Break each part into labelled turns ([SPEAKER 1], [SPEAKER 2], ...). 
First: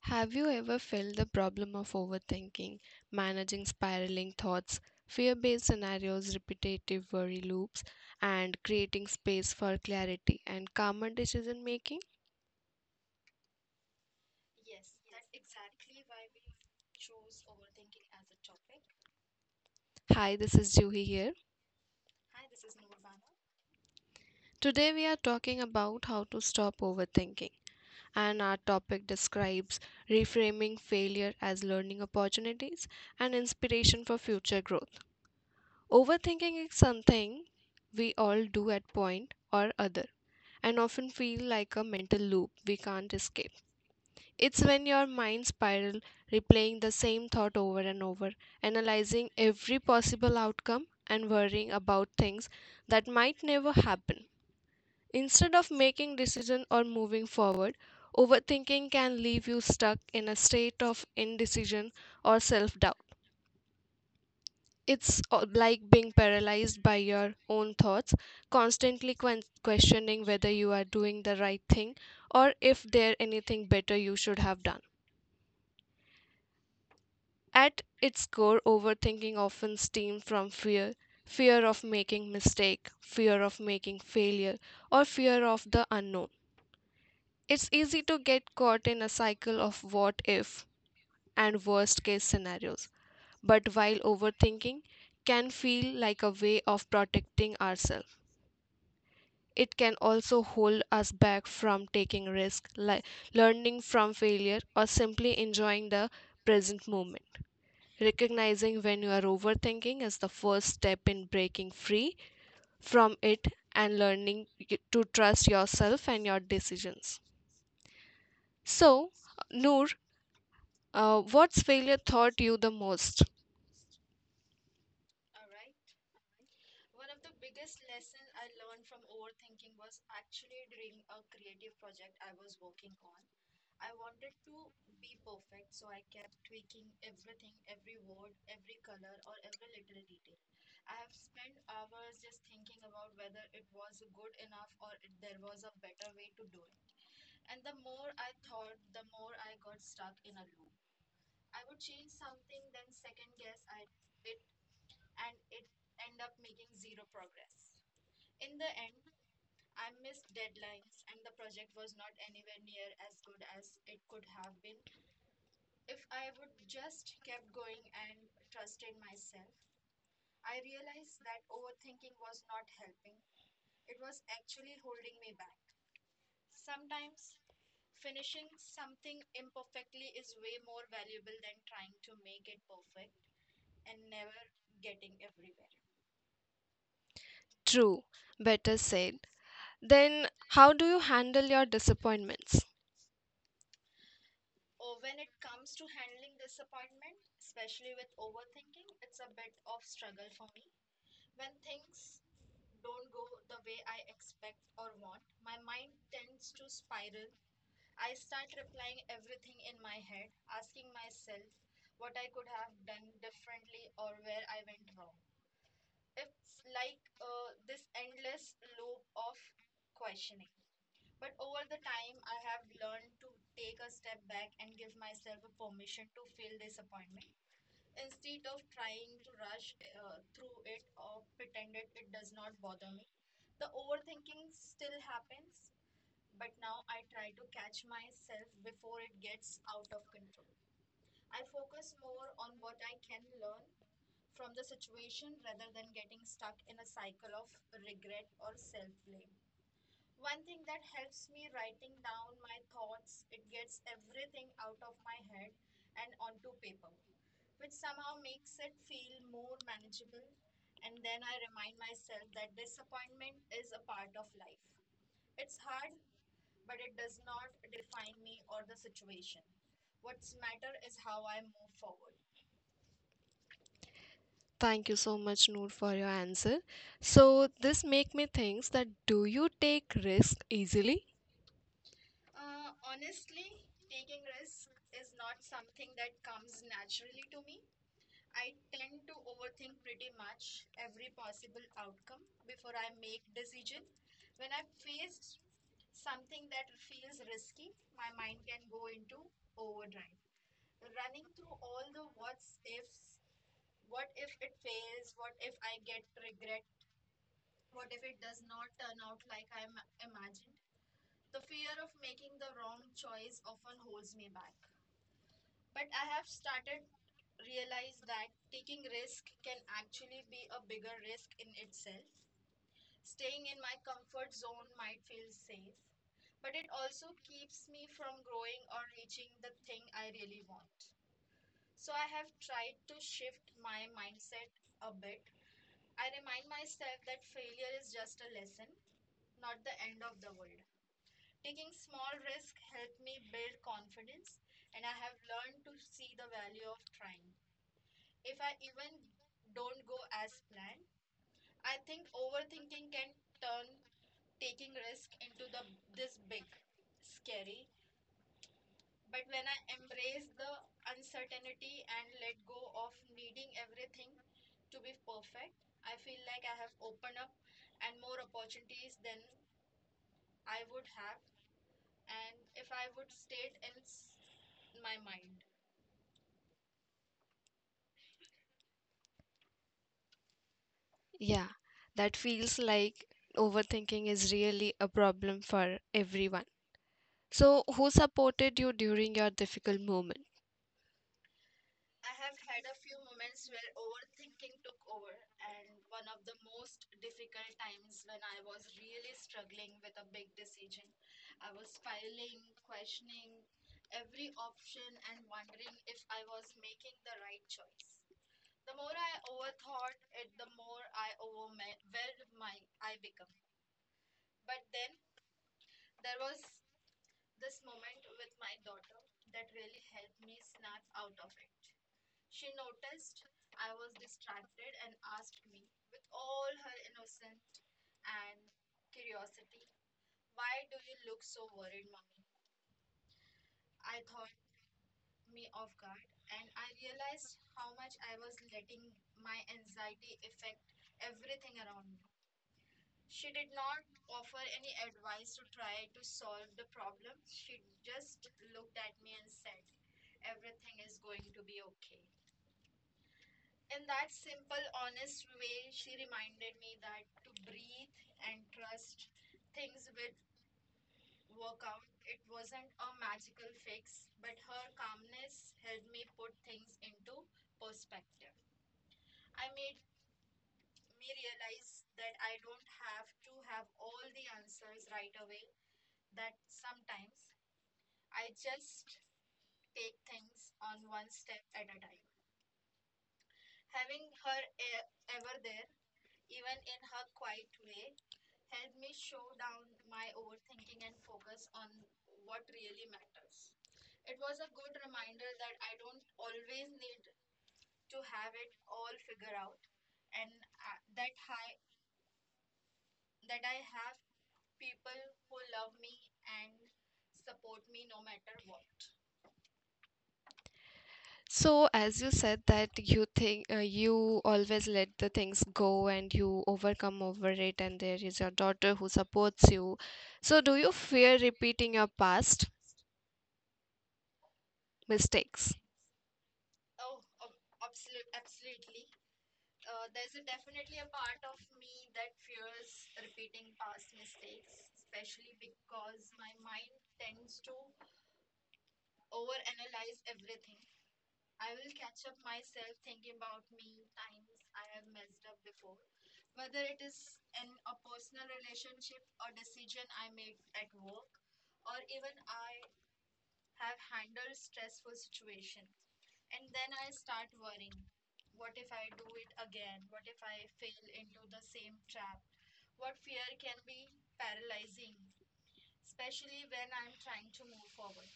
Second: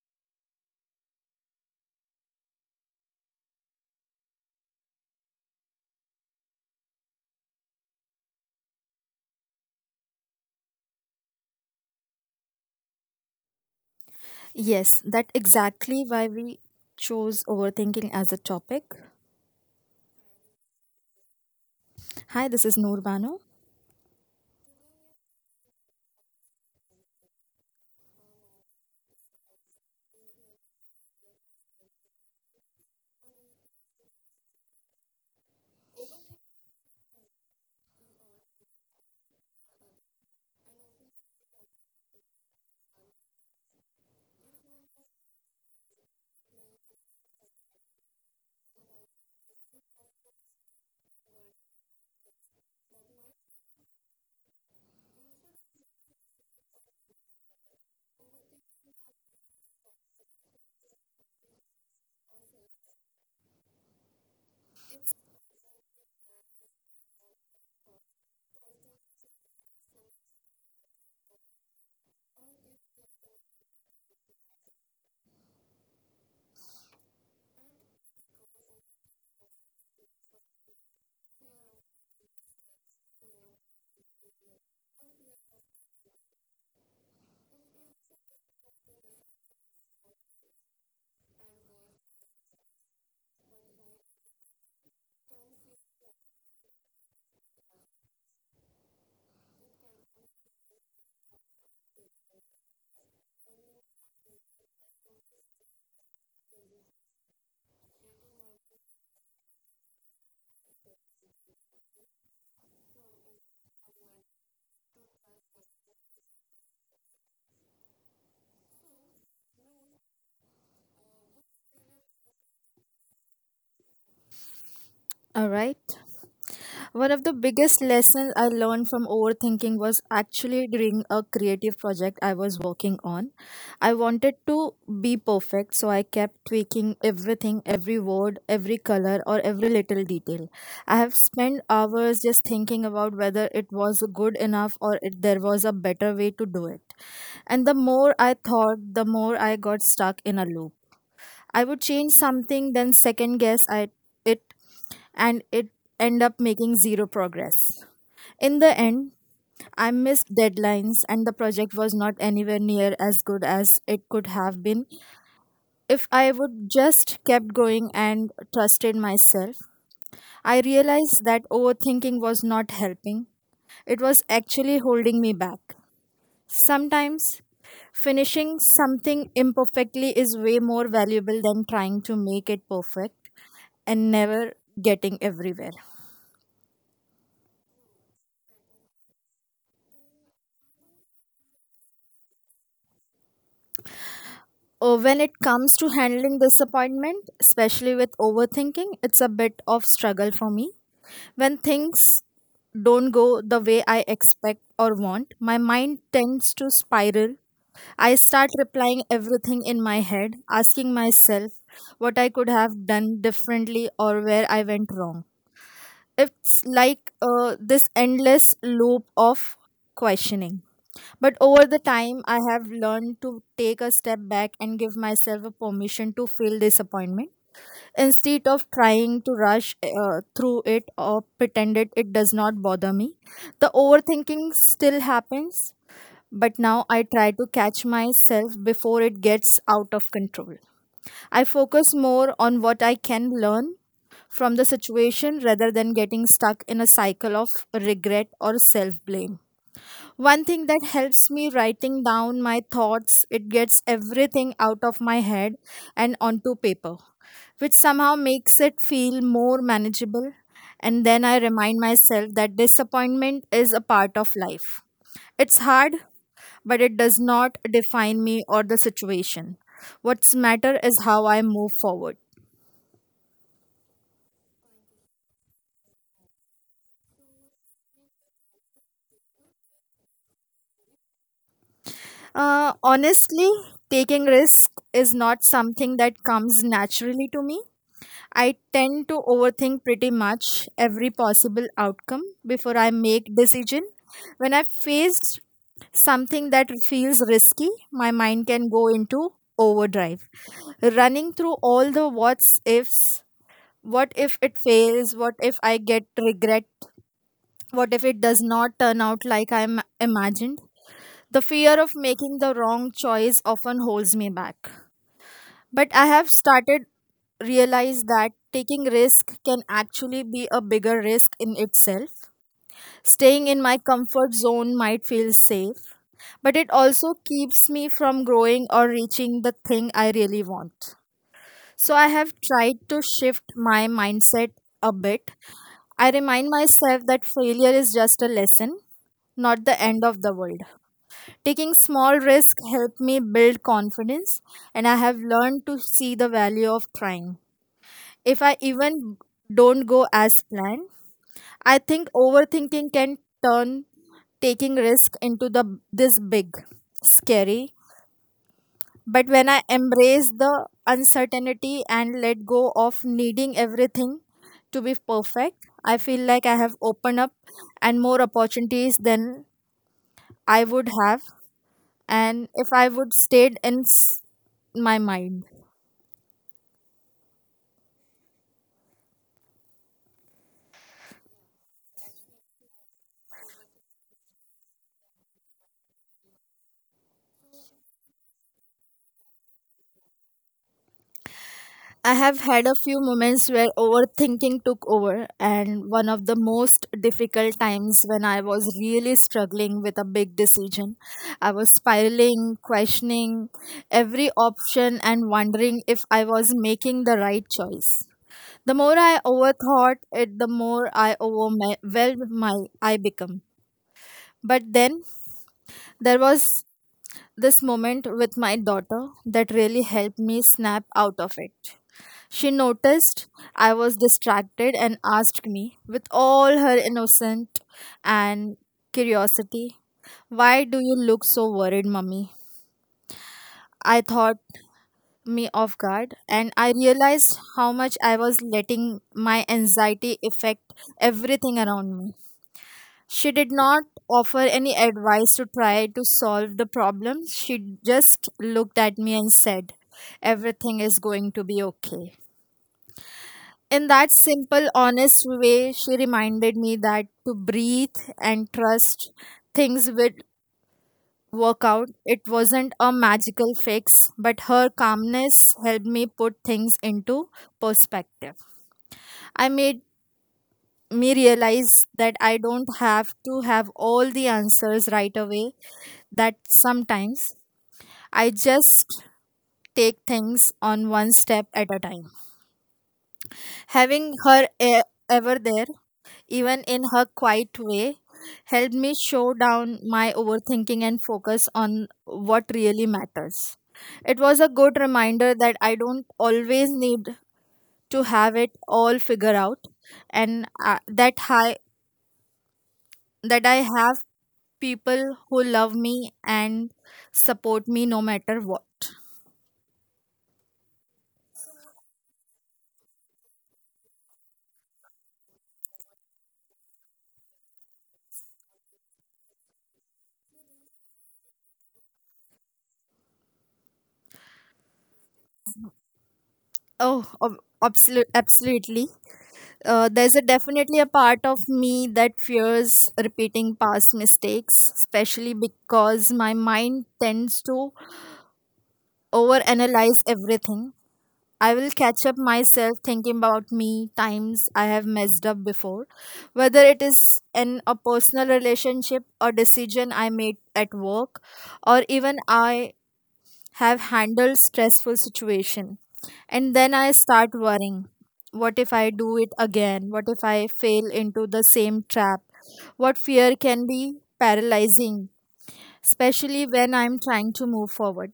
[SPEAKER 1] have you ever felt the problem of overthinking, managing spiraling thoughts, fear based scenarios, repetitive worry loops, and creating space for clarity and calmer decision making?
[SPEAKER 2] Yes, that exactly why we chose overthinking as a topic.
[SPEAKER 1] Hi, this is Juhi here.
[SPEAKER 2] Hi, this is Noor Banu.
[SPEAKER 1] Today we are talking about how to stop overthinking, and our topic describes reframing failure as learning opportunities and inspiration for future growth. Overthinking is something we all do at point or other and often feel like a mental loop we can't escape. It's when your mind spiral replaying the same thought over and over, analyzing every possible outcome and worrying about things that might never happen. Instead of making decision or moving forward, overthinking can leave you stuck in a state of indecision or self-doubt. It's like being paralyzed by your own thoughts, constantly questioning whether you are doing the right thing or if there anything better you should have done. At its core, overthinking often stems from fear, fear of making mistake, fear of making failure, or fear of the unknown. It's easy to get caught in a cycle of what if and worst case scenarios. But while overthinking can feel like a way of protecting ourselves, it can also hold us back from taking risks, like learning from failure, or simply enjoying the present moment. Recognizing when you are overthinking is the first step in breaking free from it and learning to trust yourself and your decisions. So, Noor, what's failure taught you the most?
[SPEAKER 2] All right. One of the biggest lessons I learned from overthinking was actually during a creative project I was working on. I wanted to be perfect, so I kept tweaking everything, every word, every color, or every little detail. I have spent hours just thinking about whether it was good enough or if there was a better way to do it. And the more I thought, the more I got stuck in a loop. I would change something, then second guess I, it and it end up making zero progress. In the end, I missed deadlines and the project was not anywhere near as good as it could have been if I would just kept going and trusted myself. I realized that overthinking was not helping. It was actually holding me back. Sometimes finishing something imperfectly is way more valuable than trying to make it perfect and never getting everywhere.
[SPEAKER 1] True, better said. Then, how do you handle your disappointments?
[SPEAKER 2] When it comes to handling disappointment, especially with overthinking, it's a bit of struggle for me. When things don't go the way I expect or want, my mind tends to spiral. I start replying everything in my head, asking myself what I could have done differently or where I went wrong. It's like this endless loop of questioning. But over the time, I have learned to take a step back and give myself a permission to feel disappointment instead of trying to rush through it or pretend it does not bother me. The overthinking still happens, but now I try to catch myself before it gets out of control. I focus more on what I can learn from the situation rather than getting stuck in a cycle of regret or self blame. One thing that helps me writing down my thoughts, it gets everything out of my head and onto paper, which somehow makes it feel more manageable. And then I remind myself that disappointment is a part of life. It's hard, but it does not define me or the situation. What's matter is how I move forward.
[SPEAKER 1] Thank you so much, Noor, for your answer. So this make me think that do you take risk easily?
[SPEAKER 2] Honestly, taking risk is not something that comes naturally to me. I tend to overthink pretty much every possible outcome before I make decision. When I face something that feels risky, my mind can go into overdrive, running through all the what's ifs. What if it fails? What if I get regret? What if it does not turn out like I imagined? The fear of making the wrong choice often holds me back. But I have started realize that taking risk can actually be a bigger risk in itself. Staying in my comfort zone might feel safe, but it also keeps me from growing or reaching the thing I really want. So I have tried to shift my mindset a bit. I remind myself that failure is just a lesson, not the end of the world. Taking small risks helped me build confidence, and I have learned to see the value of trying. If I even don't go as planned, I think overthinking can turn taking risk into the this big scary. But when I embrace the uncertainty and let go of needing everything to be perfect, I feel like I have opened up and more opportunities than I would have and if I would stayed in my mind.
[SPEAKER 1] Yeah, that feels like overthinking is really a problem for everyone. So who supported you during your difficult moment?
[SPEAKER 2] I have had a few moments where overthinking took over, and one of the most difficult times when I was really struggling with a big decision. I was spiraling, questioning every option, and wondering if I was making the right choice. The more I overthought it, the more I overwhelmed my I become. But then there was this moment with my daughter that really helped me snap out of it. She noticed I was distracted and asked me, with all her innocent and curiosity, "Why do you look so worried, mummy?" I thought me off guard and I realized how much I was letting my anxiety affect everything around me. She did not offer any advice to try to solve the problem. She just looked at me and said, "Everything is going to be okay." In that simple, honest way, she reminded me that to breathe and trust things would work out. It wasn't a magical fix, but her calmness helped me put things into perspective. I made me realize that I don't have to have all the answers right away, that sometimes I just take things on one step at a time. Having her ever there even in her quiet way, helped me show down my overthinking and focus on what really matters. It was a good reminder that I don't always need to have it all figured out, and that I have people who love me and support me no matter what.
[SPEAKER 1] So as you said that you think you always let the things go and you overcome over it, and there is your daughter who supports you. So do you fear repeating your past mistakes?
[SPEAKER 2] Absolutely. There's a definitely a part of me that fears repeating past mistakes, especially because my mind tends to overanalyze everything. I will catch up myself thinking about me times I have messed up before, whether it is in a personal relationship, a decision I made at work, or even I have handled stressful situation. And then I start worrying, what if I do it again? What if I fail into the same trap? What fear can be paralyzing, especially when I'm trying to move forward.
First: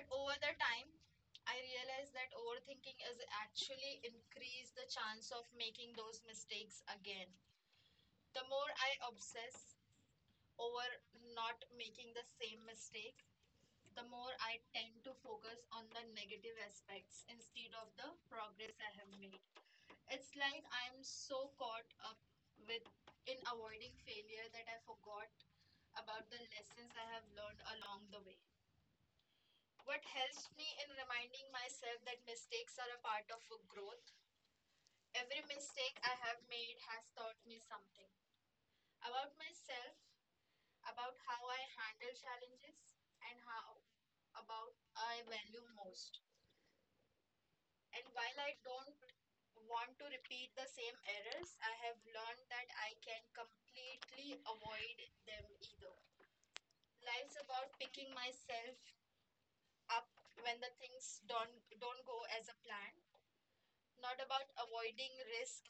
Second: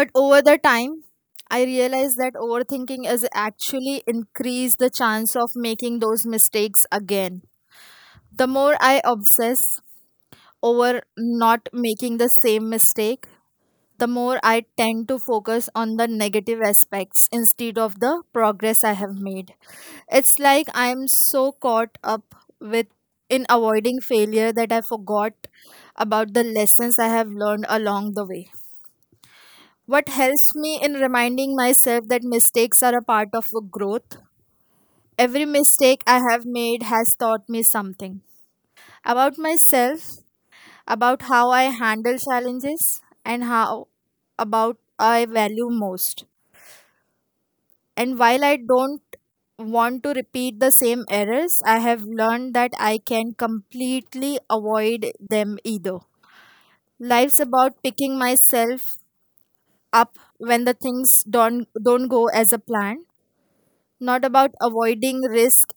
[SPEAKER 2] But over the time I realize that overthinking is actually increase the chance of making those mistakes again. The more I obsess over not making the same mistake, the more I tend to focus on the negative aspects instead of the progress I have made. It's like I'm so caught up with in avoiding failure that I forgot about the lessons I have learned along the way. What helps me in reminding myself that mistakes are a part of growth? Every mistake I have made has taught me something about myself, about how I handle challenges, and how about I value most. And while I don't want to repeat the same errors, I have learned that I can completely avoid them either. Life's about picking myself up when the things don't go as a plan, not about avoiding risk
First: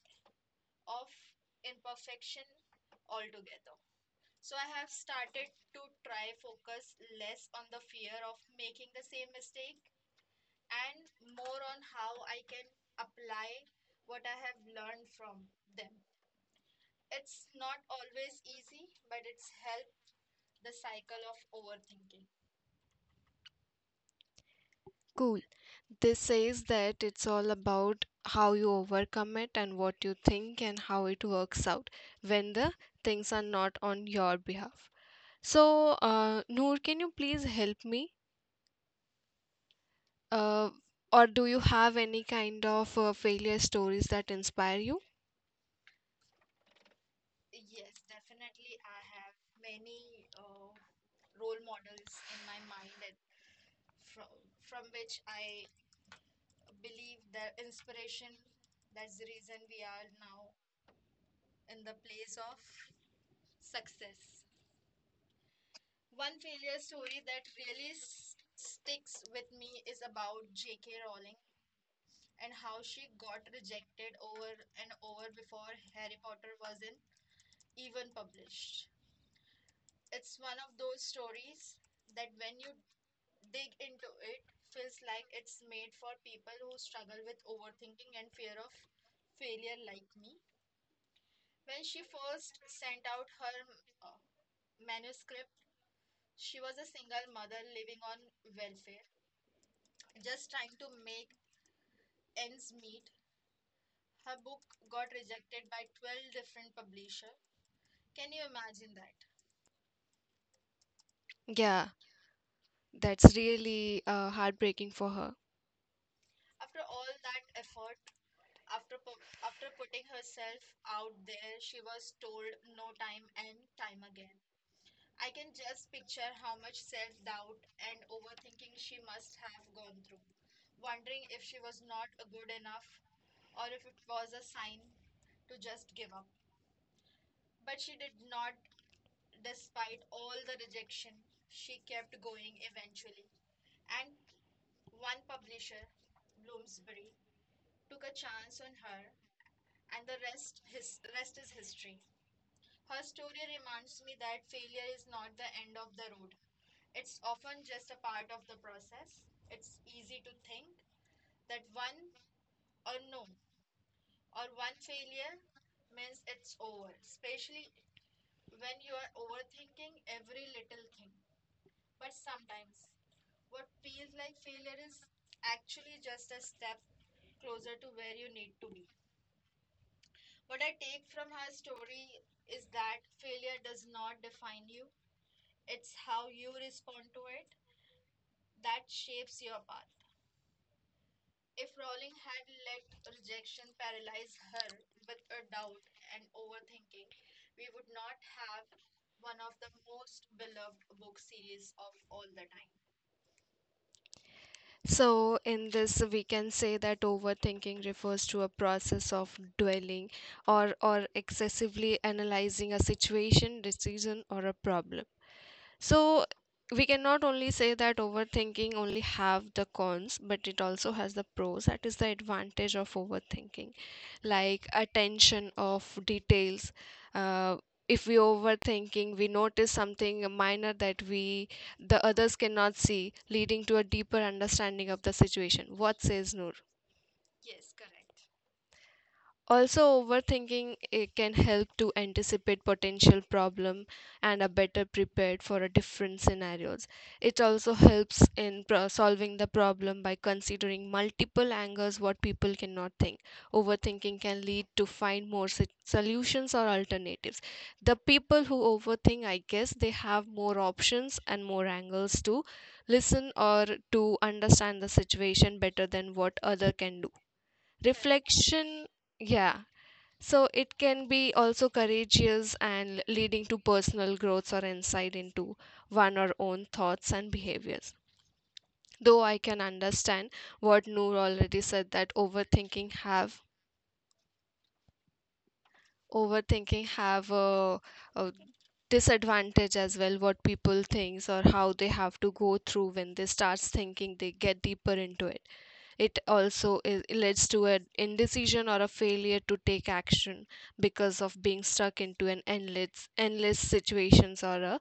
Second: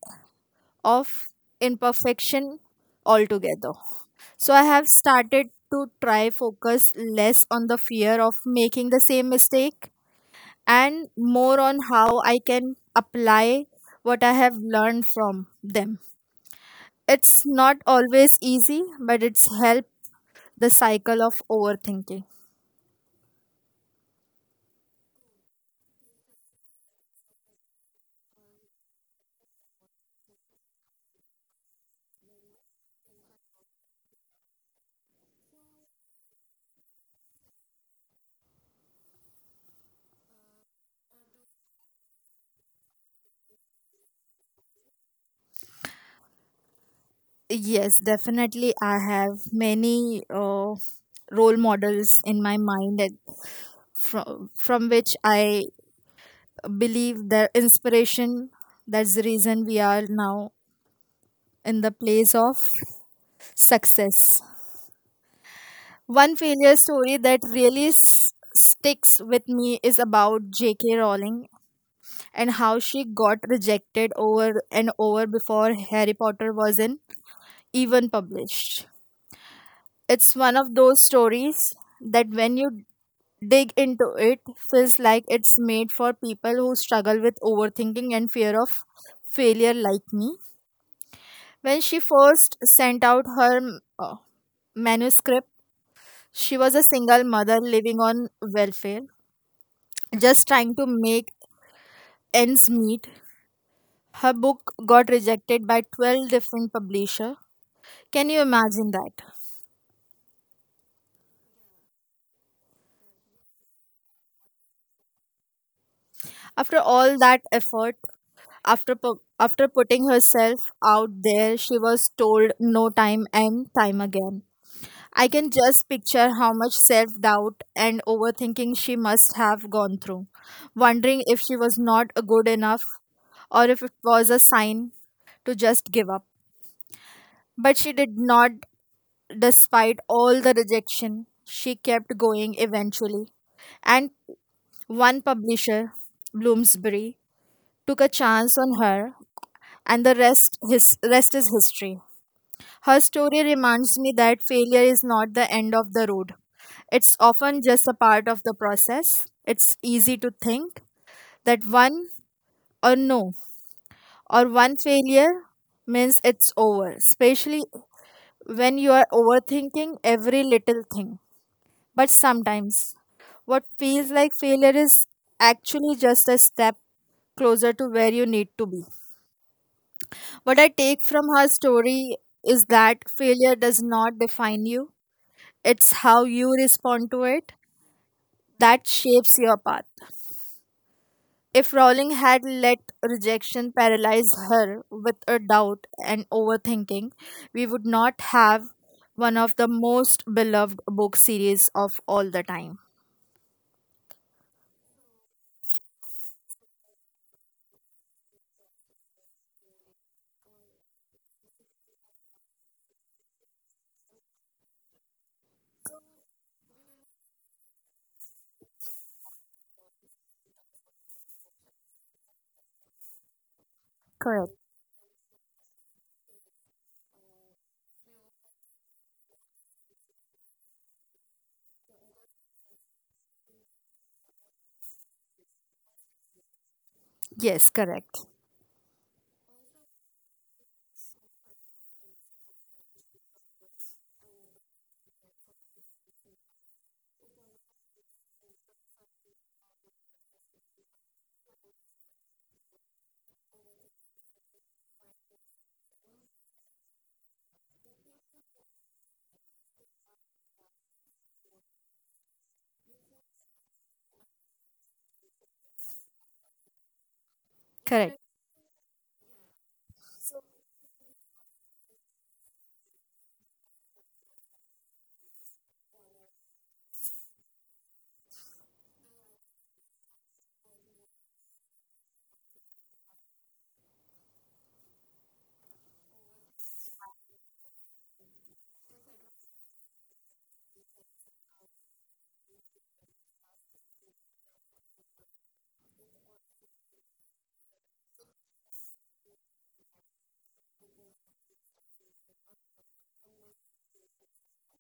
[SPEAKER 2] of imperfection altogether. So I have started to try focus less on the fear of making the same mistake and more on how I can apply what I have learned from them. It's not always easy, but it's helped the cycle of overthinking.
[SPEAKER 1] Cool. This says that it's all about how you overcome it and what you think and how it works out when the things are not on your behalf. So, Noor, can you please help me? Uh, or do you have any kind of failure stories that inspire you?
[SPEAKER 2] Yes, definitely. I have many role models in my mind that from which I believe their inspiration. That's the reason we are now in the place of success. One failure story that really sticks with me is about J.K. Rowling and how she got rejected over and over before Harry Potter wasn't even published. It's one of those stories that when you dig into it feels like it's made for people who struggle with overthinking and fear of failure like me. When she first sent out her manuscript, she was a single mother living on welfare just trying to make ends meet. Her book got rejected by 12 different publishers. Can you imagine that?
[SPEAKER 1] Yeah, that's really heartbreaking for her.
[SPEAKER 2] After all that effort, after putting herself out there, she was told no time and time again. I can just picture how much self-doubt and overthinking she must have gone through, wondering if she was not good enough or if it was a sign to just give up. But she did not. Despite all the rejection, she kept going eventually. And one publisher, Bloomsbury, took a chance on her, and the rest is history. Her story reminds me that failure is not the end of the road. It's often just a part of the process. It's easy to think that one or no or one failure means it's over, especially when you are overthinking every little thing. But sometimes, what feels like failure is actually just a step closer to where you need to be. What I take from her story is that failure does not define you, it's how you respond to it that shapes your path. If Rowling had let rejection paralyze her with a doubt and overthinking, we would not have one of the most beloved book series of all the time.
[SPEAKER 1] So, in this, we can say that overthinking refers to a process of dwelling or excessively analyzing a situation, decision, or a problem. So we cannot only say that overthinking only have the cons, but it also has the pros. That is the advantage of overthinking,
[SPEAKER 2] Correct.
[SPEAKER 1] like attention of details. Uh, if we overthinking, we notice something minor that we the others cannot see, leading to a deeper understanding of the situation. What says Noor?
[SPEAKER 2] Yes, correct.
[SPEAKER 1] Also, overthinking it can help to anticipate potential problem and are better prepared for a different scenarios. It also helps in solving the problem by considering multiple angles what people cannot think. Overthinking can lead to find more solutions or alternatives. The people who overthink, I guess, they have more options and more angles to listen or to understand the situation better than what other can do.
[SPEAKER 2] Correct.
[SPEAKER 1] Reflection, yeah, so it can be also courageous and leading to personal growth or insight into one or own thoughts and behaviors. Though I can understand what Noor already said that overthinking have a disadvantage as well, what people thinks or how they have to go through when they starts thinking they get deeper into it. It also is, leads to an indecision or a failure to take action because of being stuck into an endless situations or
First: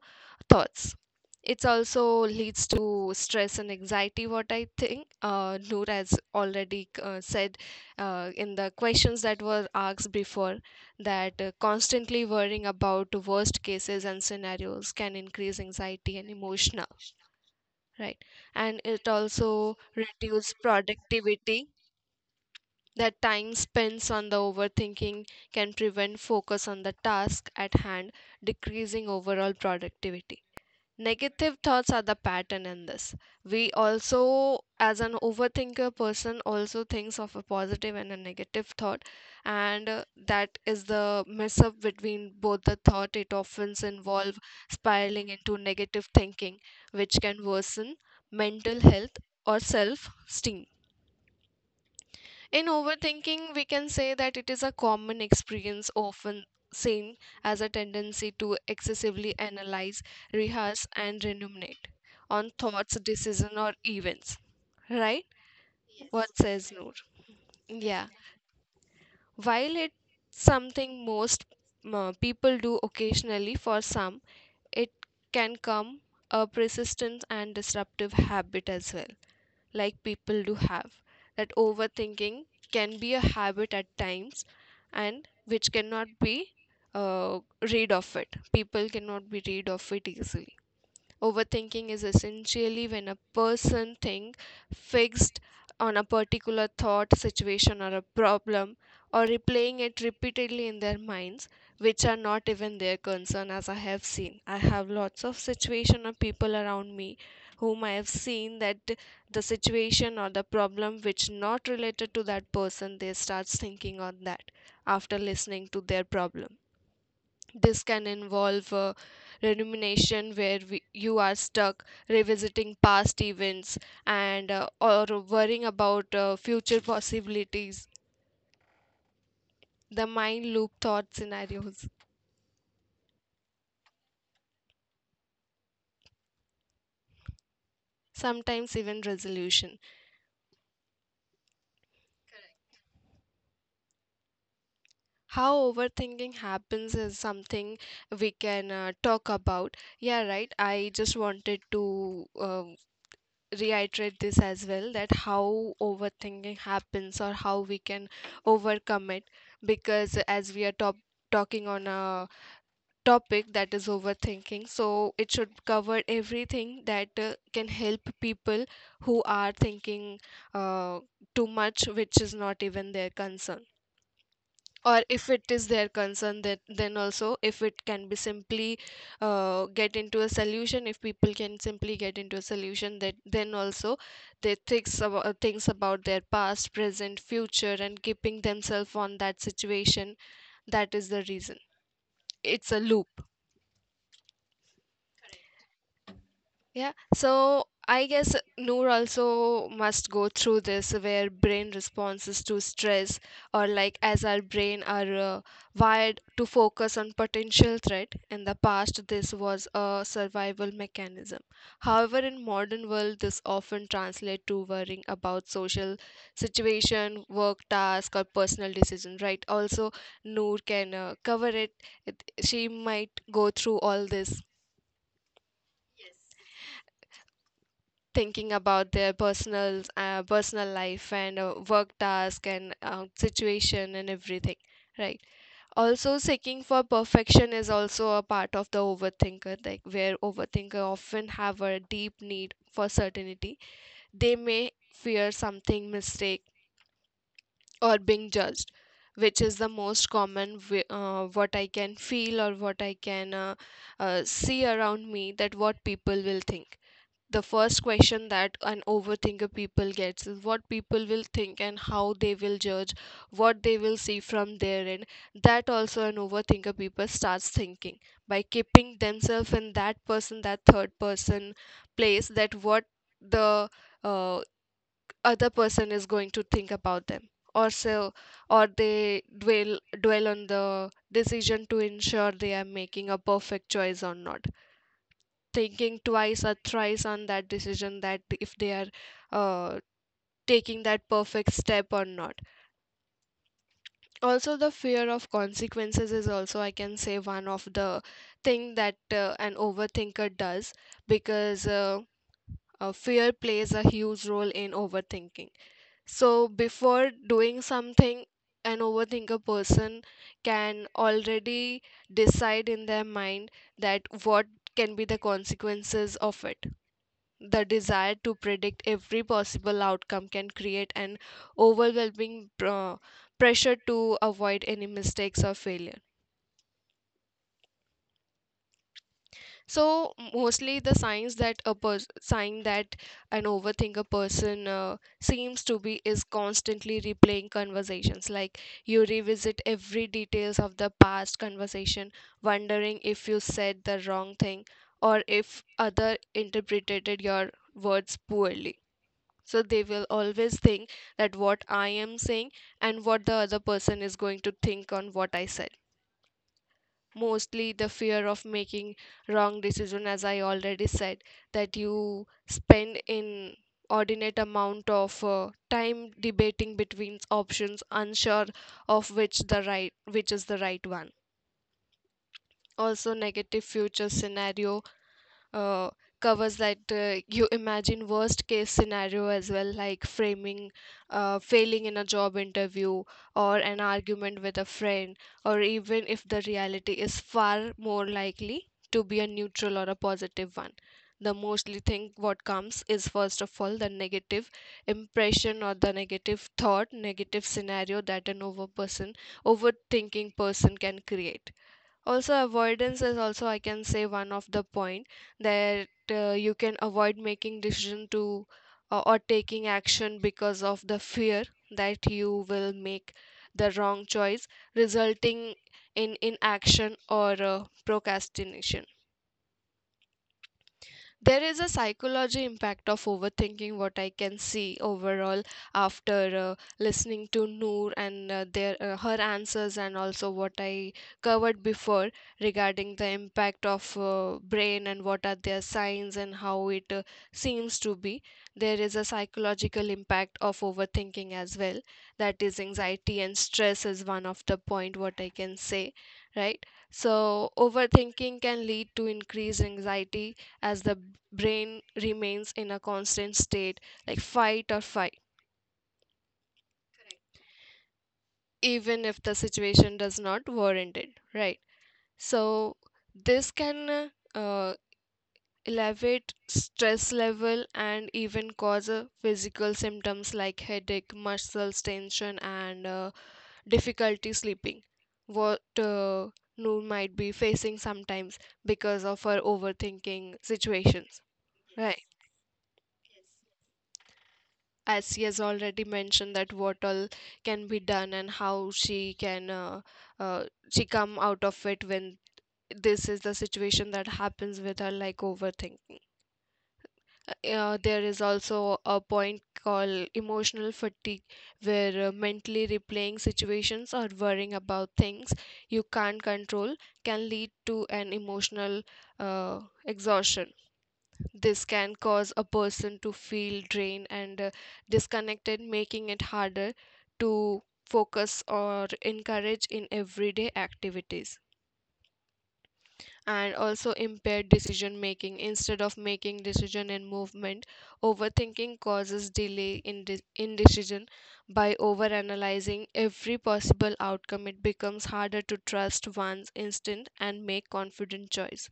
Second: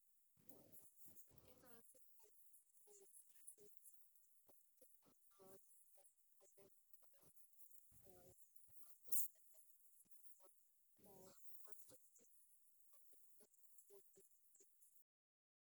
[SPEAKER 1] thoughts. It also leads to stress and anxiety, what I think. Noor has already said in the questions that were asked before that constantly worrying about worst cases and scenarios can increase anxiety and emotional, right? And it also reduce productivity that time spent on the overthinking can prevent focus on the task at hand, decreasing overall productivity. Negative thoughts are the pattern in this. We also, as an overthinker person, also thinks of a positive and a negative thought, and that is the mess up between both the thought. It often involve spiraling into negative thinking, which can worsen mental health or self-esteem. In overthinking, we can say that it is a common experience, often seen as a tendency to excessively analyze, rehearse, and ruminate on thoughts, decisions, or events. Right? Yes. What Yes. says Noor? Yeah. While it's something most people do occasionally, for some, it can come a persistent and disruptive habit as well, like people do have that overthinking can be a habit at times, and which cannot be uh, rid of it, people cannot be rid of it easily. Overthinking is essentially when a person think fixed on a particular thought, situation, or a problem, or replaying it repeatedly in their minds, which are not even their concern, as I have seen. I have lots of situation of people around me whom I have seen that the situation or the problem which not related to that person, they starts thinking on that after listening to their problem. This can involve rumination, where we, you are stuck revisiting past events and or worrying about future possibilities. The mind loop thought scenarios, sometimes even resolution. How overthinking happens is something we can talk about. Yeah, right. I just wanted to reiterate this as well, that how overthinking happens or how we can overcome it, because as we are top talking on a topic that is overthinking, so it should cover everything that can help people who are thinking uh, too much, which is not even their concern, or if it is their concern that then also if it can be simply get into a solution, if people can simply get into a solution that then also they thinks about their past present future and keeping themselves on that situation, that is the reason it's a loop. Yeah, so I guess Noor also must go through this, where brain responses to stress or like as our brain are wired to focus on potential threat. In the past, this was a survival mechanism. However, in modern world, this often translates to worrying about social situation, work task, or personal decision. Right? Also, Noor can cover it. It- She might go through all this thinking about their personal personal life and work task and situation and everything, right. Also, seeking for perfection is also a part of the overthinker, like where overthinker often have a deep need for certainty, they may fear something mistake or being judged, which is the most common what I can feel or what I can see around me, that what people will think. The first question that an overthinker people gets is what people will think and how they will judge, what they will see from their end. That also an overthinker people starts thinking by keeping themselves in that person, that third person place, that what the uh, other person is going to think about them or so. Or they dwell on the decision to ensure they are making a perfect choice or not, thinking twice or thrice on that decision that if they are uh, taking that perfect step or not. Also the fear of consequences is also I can say one of the thing that an overthinker does, because fear plays a huge role in overthinking. So before doing something, an overthinker person can already decide in their mind that what can be the consequences of it. The desire to predict every possible outcome can create an overwhelming pressure to avoid any mistakes or failure. So mostly the signs that a sign that an overthinker person seems to be is constantly replaying conversations. Like you revisit every details of the past conversation, wondering if you said the wrong thing or if other interpreted your words poorly. So they will always think that what I am saying and what the other person is going to think on what I said. Mostly the fear of making wrong decision, as I already said, that you spend in ordinate amount of time debating between options, unsure of which is the right one. Also, negative future scenario uh, covers that you imagine worst case scenario as well, like framing failing in a job interview or an argument with a friend. Or even if the reality is far more likely to be a neutral or a positive one, the mostly thing what comes is first of all the negative impression or the negative thought, negative scenario that an overthinking person can create. Also, avoidance is also, I can say, one of the point, that you can avoid making decision to or taking action because of the fear that you will make the wrong choice, resulting in inaction or procrastination. There is a psychology impact of overthinking, what I can see overall, after listening to Noor and their her answers, and also what I covered before regarding the impact of brain and what are their signs and how it seems to be. There is a psychological impact of overthinking as well, that is anxiety and stress is one of the point, what I can say, right? So overthinking can lead to increased anxiety, as the brain remains in a constant state, like fight or flight, even if the situation does not warrant it, right? So this can elevate stress level and even cause physical symptoms like headache, muscles tension and difficulty sleeping, what Noor might be facing sometimes because of her overthinking situations, right? As she has already mentioned that what all can be done and how she can uh, she come out of it when this is the situation that happens with her, like overthinking. There is also a point called emotional fatigue, where mentally replaying situations or worrying about things you can't control can lead to an emotional uh, exhaustion. This can cause a person to feel drained and disconnected, making it harder to focus or encourage in everyday activities. And also impaired decision making. Instead of making decision and movement, overthinking causes delay in in decision. By overanalyzing every possible outcome, it becomes harder to trust one's instinct and make confident choice.